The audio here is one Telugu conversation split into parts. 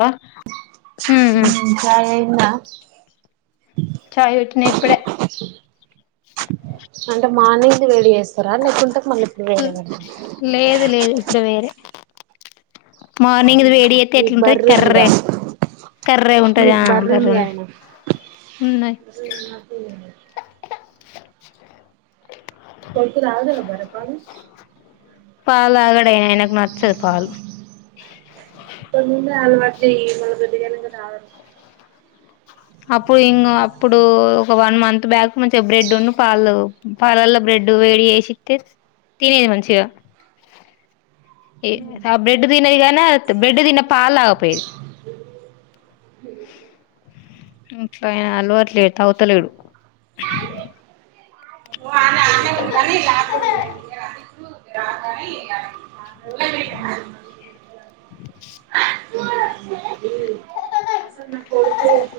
ఆ ఉ చాయ్ అయ్యిందా ఉ చాయ్ పెట్టిన ఇప్పుడే అంటే మార్నింగ్ ది వేడి ఏస్ పోరాళ్లు లేకుంటాది మళ్ళీ ఇప్పుడు వేరే దాని లేదు లేదు ఇప్పుడు వేరే మార్నింగ్ది ఉహు వేడి చేస్తే మీకు ఎట్లుంటది బర్రె ఉంది గా కర్రే కర్రే ఉంటది మీకు ఆ బర్రె ఉంది బర్రున గాయనే ఉన్నాయి ఆ ఉన్నటున్నదే నీ కొడుకు తాగుతాడా బర్రె పాలు పాలు తాగాడు ఆయన ఆయనకు నచ్చదు పాలు ఇప్పటి నుండే అలవాటు చేయ్ మళ్ళీ పెద్దగా అయ్యినంక తాగరు అప్పుడు ఇంగో అప్పుడు ఒక వన్ మంత్ బ్యాక్ నుంచి బ్రెడ్ ఉన్ను పాలు పాలల్ల బ్రెడ్ ఏద్దు వేడి ఏసితే తినేది మంచిగా ఎ సా బ్రెడ్ తినేది గనా తు బ్రెడ్ తిన్నా పాలు తాగా పోయేది ఇంట్ల అయినా అలవాటులేడు తాగుతలేడు మళ్ళీ ల్యాబ్ ఎక్కడ నీకు గ్రా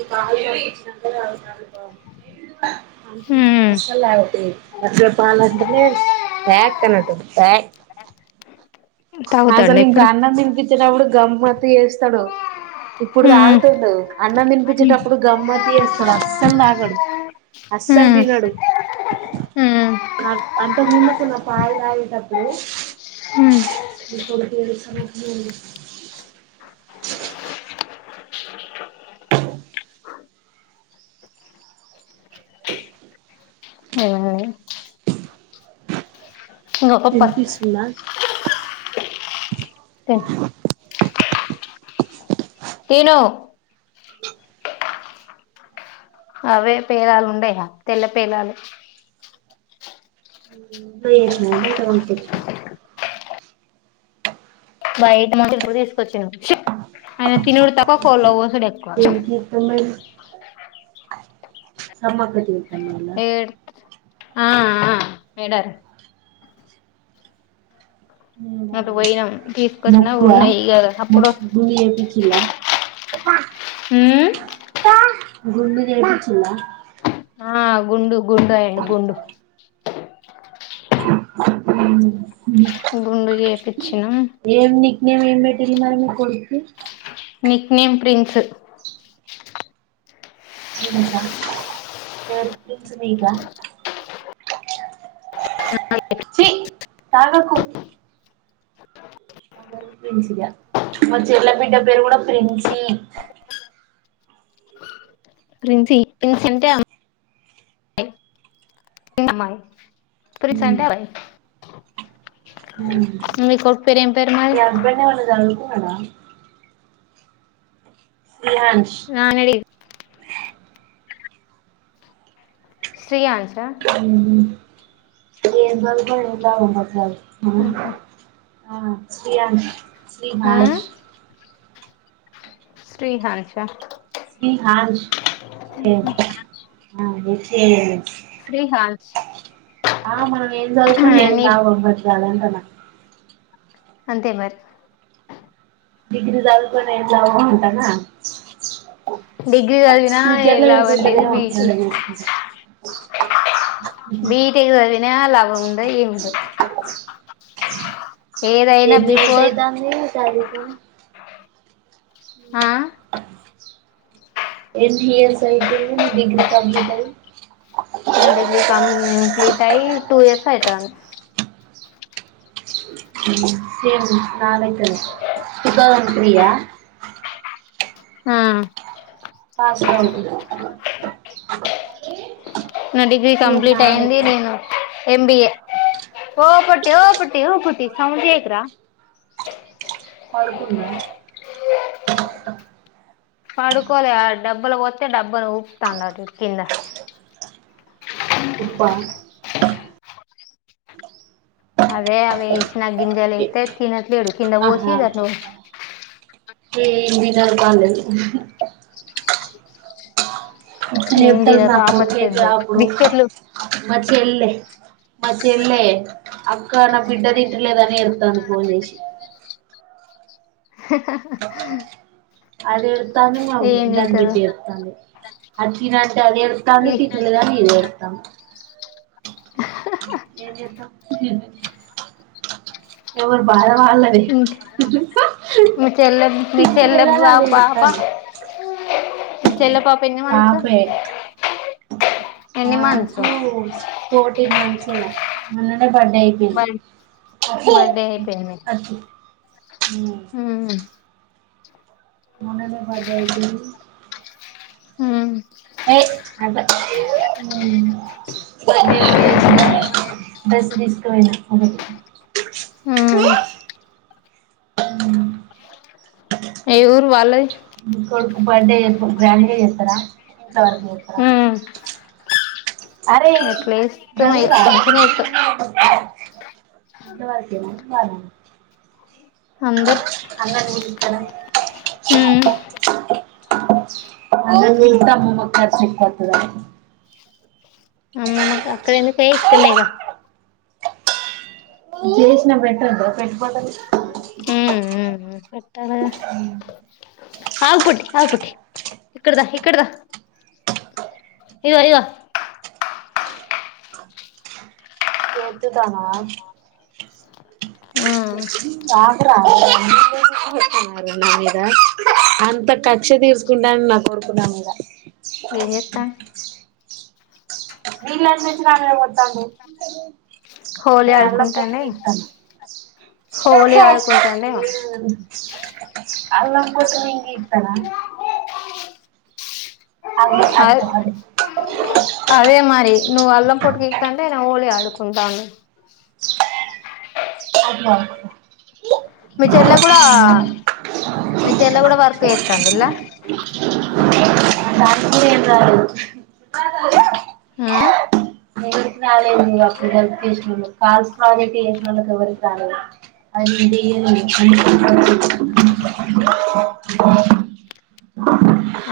నీకు పాలు తగిపించినంకనే అవసరానికో అంతక ముందు అసలు తాగకపోయేది అసలు పాలంటేనే వ్యక్ అని అంటుంది వ్యక్ తాగుతాండ అసలు ఇంకా ఇప్పుడు అన్నం తినిపించినప్పుడు గమ్మతు చేస్తాడు ఇప్పుడు ఉమ్ తాగుతుండు అన్నం తినిపించేటప్పుడు గమ్మతి చేస్తాడు అస్సలు తాగడు అస్సలు ఉమ్ తినడు కాదు అంత ముందుకు నా పాలు తాగేటప్పుడు నా కొడుకు ఏడుస్తానట్టు ఉన్నాడు ఏలా ఏ తినిపిస్తుందా తే తిను అవే పేలాలు ఉండయా తెల్ల పేలాలు ఇంట్ల చేసినాయ బయట కొనుకచ్చి బయట మచ్ ఇప్పుడు తీసుకొచ్చిడు ఆయన తినుడు తప్ప కోళ్లు వోసు దేనికి ఎత్తావ్ మరి నమ్మకండి ఏ ఆ ఆ ఏడార్ పోయినాం తీసుకొచ్చిన మొక్కువా ఉన్నాయి ఇగ అప్పుడు మొక్కు గుండు చేపిచ్చిల్లా [inaudible] ఉమ్ గుండు చేపిచ్చిల్లా ఆ గుండు గుండు అయ్యిండు గుండు [unintelligible] గుండు చేపిచ్చినం ఏమేం పెట్టిరు మరి మీ కొడుక్కి నిక్ నేమ్ ప్రిన్స్ హింస డ్రై ఫ్రూట్స్ నీకా ఛీ [unintelligible] తాగకు మా చెల్లె బిడ్డ పేరు కూడా ప్రిన్సి ప్రిన్సి ప్రిన్సి అంటే మ్మాయి ప్రిన్స్ ఉమ్ అంటే అబ్బాయి మీ మీ కొడుకు పేరు ఏం పేరు మరి హస్బెండ్ ఏమన్నా చదువుకున్నాడా ఇయాన్ష్ నానడి శీయాన్స్ ఆ ఏం చదువుకోలే [unintelligible] ఆ Shreyansh Shrihansh Srihansh Shrihansh S A N Srihans ఆ మనం ఏం చదువుతాం ఏం నీ లాభం అంటానా అంతే మరి డిగ్రీ చదువుకొని ఏం లాభం అంటానా డిగ్రీ చదివినా ఫ్యూచర్ ఏం లో యూస్ లాభం లేదు ఉంటదేమో ఏమన్నా బీటెక్ చేసుకుంటే బీటెక్ చదివినా లాభం ఉండదు ఏముండదు ఎన్ని ఇయర్స్ బిఫోర్ అయితాంది చదువుకోనీ ఆ ఎన్ని ఇయర్స్ అయితుంది నీ డిగ్రీ కంప్లీట్ అయ్యి నా డిగ్రీ కంప్లీట్ అయి టూ ఇయర్స్ అయితాంది సేమ్ నా లెక్కనే టూ థౌసండ్ త్రీ ఆ ఆ పాస్డ్ అవుట్ నా డిగ్రీ సేమ్ కంప్లీట్ నా అయింది లెక్కనే నేను ఎంబిఏ ఓ పొట్టి ఓ పొట్టి ఓ పొట్టి సౌండు చేయకూర పడుకుందా పడుకోలే డబ్బాల పోస్తే డబ్బను ఊపుతాండు అటు కింద [unintelligible] ఉప్పు ఆ అదే అవే ఇచ్చినా గింజాలు ఇత్తే తినట్లేదు కింద పోసి ను ఏది తినరు పాడు లేదు ఏం చెప్తాడు మా తినరు ఆపతి కొడుకు అయితే పెద్దది వామ్మో బిస్కెట్లు మా చెల్లె మా చెల్లె అక్క నా బిడ్డ తింటలేదని ఏడుస్తాంది ఫోన్ చేసి [unintelligible] అది ఏడుస్తాంది ఏం దాని తింటారు బిడ్డ ఏడుస్తాంది అది తిను అంటే అది ఎడ్తాంది ఈ తింటలేదని ఇది ఏడుస్తంది ఏం చేస్తాం ఎవరి బాధ వాళ్లది ఇంక్ మీ చెల్లె మీ చెల్లె తింటలేదని బా అది పాప ఏడుస్తాంది మీ చెల్లే పాప ఎన్ని మంత్స్? పాపే ఎన్ని మంత్స్ నాకు ఫోర్టీన్ మంత్స్ ఏమొ ఆ నా బడ్డే అయిపోయింది బర్ బర్త్డే అయిపోయింది అ ఊ చెపు మొన్ననే బడ్డే అయిపొయింది. ఆ ఏ నా పట్టీలు ఉమ్ బర్త్డే అయిపొయివచ్చినాక బ డ్రెస్ తీసుకుపోయిన అమ్మది ఉమ్ ఏ మ్మ్ ఏ ఊరు వాళ్ళది? కొడుకు బర్డే గ్రాండ్డేగా చెస్తారా? ఇంతవరకు ఓకేనా ఉమ్ అరే ఎట్లా చేస్తాం ఇట్లాని ఇగ మంచిగనే చేత్తం గాదు ఇంతవరకేనా చానా మంచి అందరు అన్నం తినిపిస్తదా ఉమ్ అన్నం తింటా అమ్మమ్మ కధ చెప్పుకొత్తదా అమ్మమ్మ అక్క అక్కడ ఎందుకే ఇక్కడనేగ చేసిన పెట్టొద్ద పెట్టుకుంటంది. ఊహు హు పెట్టాలగ ఆగుపొట్టి ఆగుపొట్టి ఇక్కడదా ఇక్కడదా ఇగో ఇగ ఏత్తుతానా ఉమ్ తాగారా నా మీద అంత కక్ష తీసుకుంటాని నా కొడుకు నా మీద ఏం చెస్తాం? వీళ్ల నుంచి నా మీదకి వత్తాంది. ఉండే హోలీ అల్లం పొట్టు ఆడుకుంటాండేమో గికుతాను హోలీ ఆడుకుంటాండేమో వీళ్ళను అల్లం పోట్టు నేను గికుతానా అదె అటుకోవాలి అదే మరి నువ్వు అల్లం పొట్టు గీక్తంటే నా హోళి ఆడు కుంటాంది ఓహో మీ చెల్ల కూడా మీ చెల్ల కూడా వర్క్ చేతందిల్లా. [unintelligible] ఆ ఎవ్వరికి రాలేదు ఇగ ప్రాజెక్టు చేసినోళ్లకు, కాల్స్ ప్రాజెక్ట్ చేసినోళ్ళకి ఎవరికి రాలేదు అనింది. బి ఎల్ ఏ ఉమ్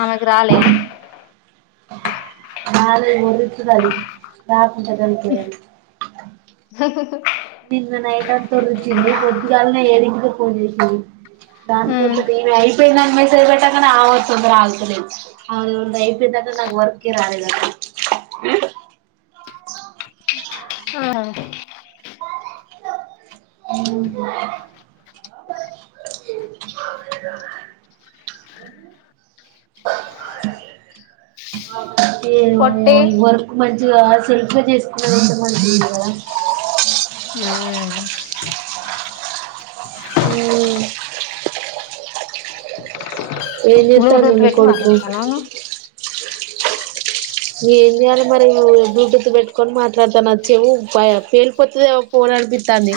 ఆమెకు రాలె రాలె ఎవ్వరికి రాలె రాకుంటలేదు ఎవ్వరికి అహహు నిన్న నైట్ అంత ఓరిచ్చింది పొద్దుగాలనే ఎడింటికే ఫోన్ చేసింది. దానికి ఉమ్ వత్తాది ఈమె అయిపొయింది అని మెసేజ్ పెట్టంగానే ఆమె వస్తుందో రాదో తెలీదు. అంతఅయిపొయింద అసలు నాకు వర్కె రాలేదసలు ఉహు మామూలుగానే అప్ ఏమో పొట్టి ఏమో ఈ వర్క్ మం చిగా శిల్ప చేసుకున్నది ఎంత మంచింది కదా ఉమ్ ఉమ్ ఏం చేత్తండు బ్లూటూత్ మీ పెట్టి కొడుకు మాట్లాడతానవా నువ్వు ఏం చేయాలి మరి బ్లూటూత్ పెట్టుకొని మాట్లాడతాన చెవు పేలిపోతదేమో ఫోన్ అనిపిత్తంది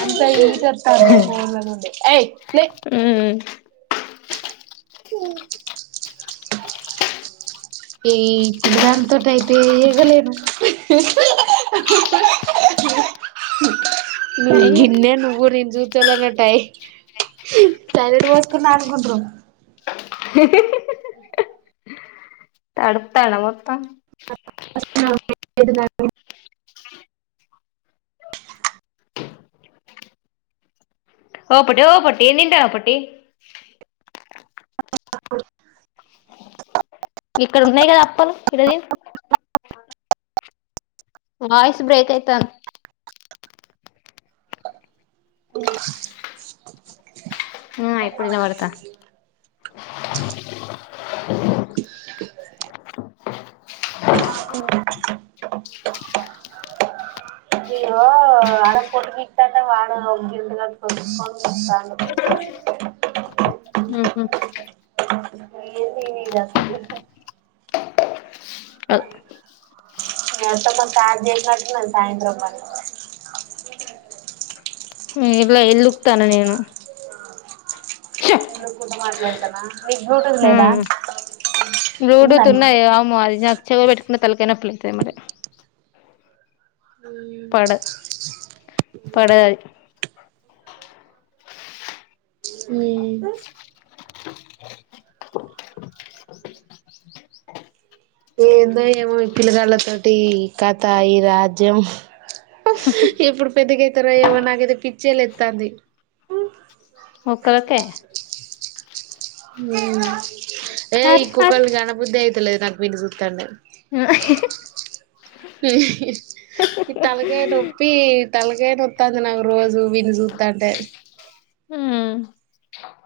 అంత హీట్ వత్తాంది ఫోన్ లో నుండి ఏయ్ లే ఉమ్ ఈ పిల్లగానితోటి అయితే ఏగలేను అయ్యో గిన్నె నువ్వు నేను చుతేలా టైమ్ సైరెడ్ పోసుకున్న అనుకుంటరు అడుత్తండా మొత్తం నా ఓ పొట్టి ఓ పొట్టి ఏం తింటనావ్ పొట్టి అ ఇక్కడ ఉన్నాయి కదా అప్పలు ఈడ తిను వాయిస్ బ్రేక్ అయితాంది ఉ [inaudible] ఉమ్ ఇప్పుడు వినపడతాంది అహో అయ్యో ఆడ పోట్టు పీకుతాంటే వాడు [unintelligible] ఉహు ఏమీ లేదు అసలు అ మీ అత్తమ్మ స్టార్ట్ చేసినట్టు ఉంది సాయంత్రం పని [unintelligible] ఏం లేదు ఇల్లు ఊకుతాన్న నేను ఇల్లు ఊకుతుంట మాట్లాడతానా నీకు బ్లూటూత్ లేదా ఉమ్ ఉందా బ్లూటూత్ నీకు ఉన్నాయి వామ్మో అది నాకు చెవిలో పెట్టుకున్న తలకై నొప్పి లెత్తది మరి పడ పడా ఉమ్ ఏందో ఏమో ఈ పిల్లగాళ్ళతోటి ఈ కథ ఈ రాజ్యం ఎప్పుడు పెద్దగా అయితరో ఏమో నాకైతే పిచ్చే లేత్తంది ఒకళ్ళకే ఉమ్ ఏ అరే అరే ఇంకొకల్ని కనబుద్ధి అయితలేదు నాకు వీన్ని చూత్తంటే ఉమ్ ఈ తలకాయ నొప్పి యీ తలకాయ నో ప్పిత్తాంది నాకు రోజు వీన్ని చూత్తంటే ఉమ్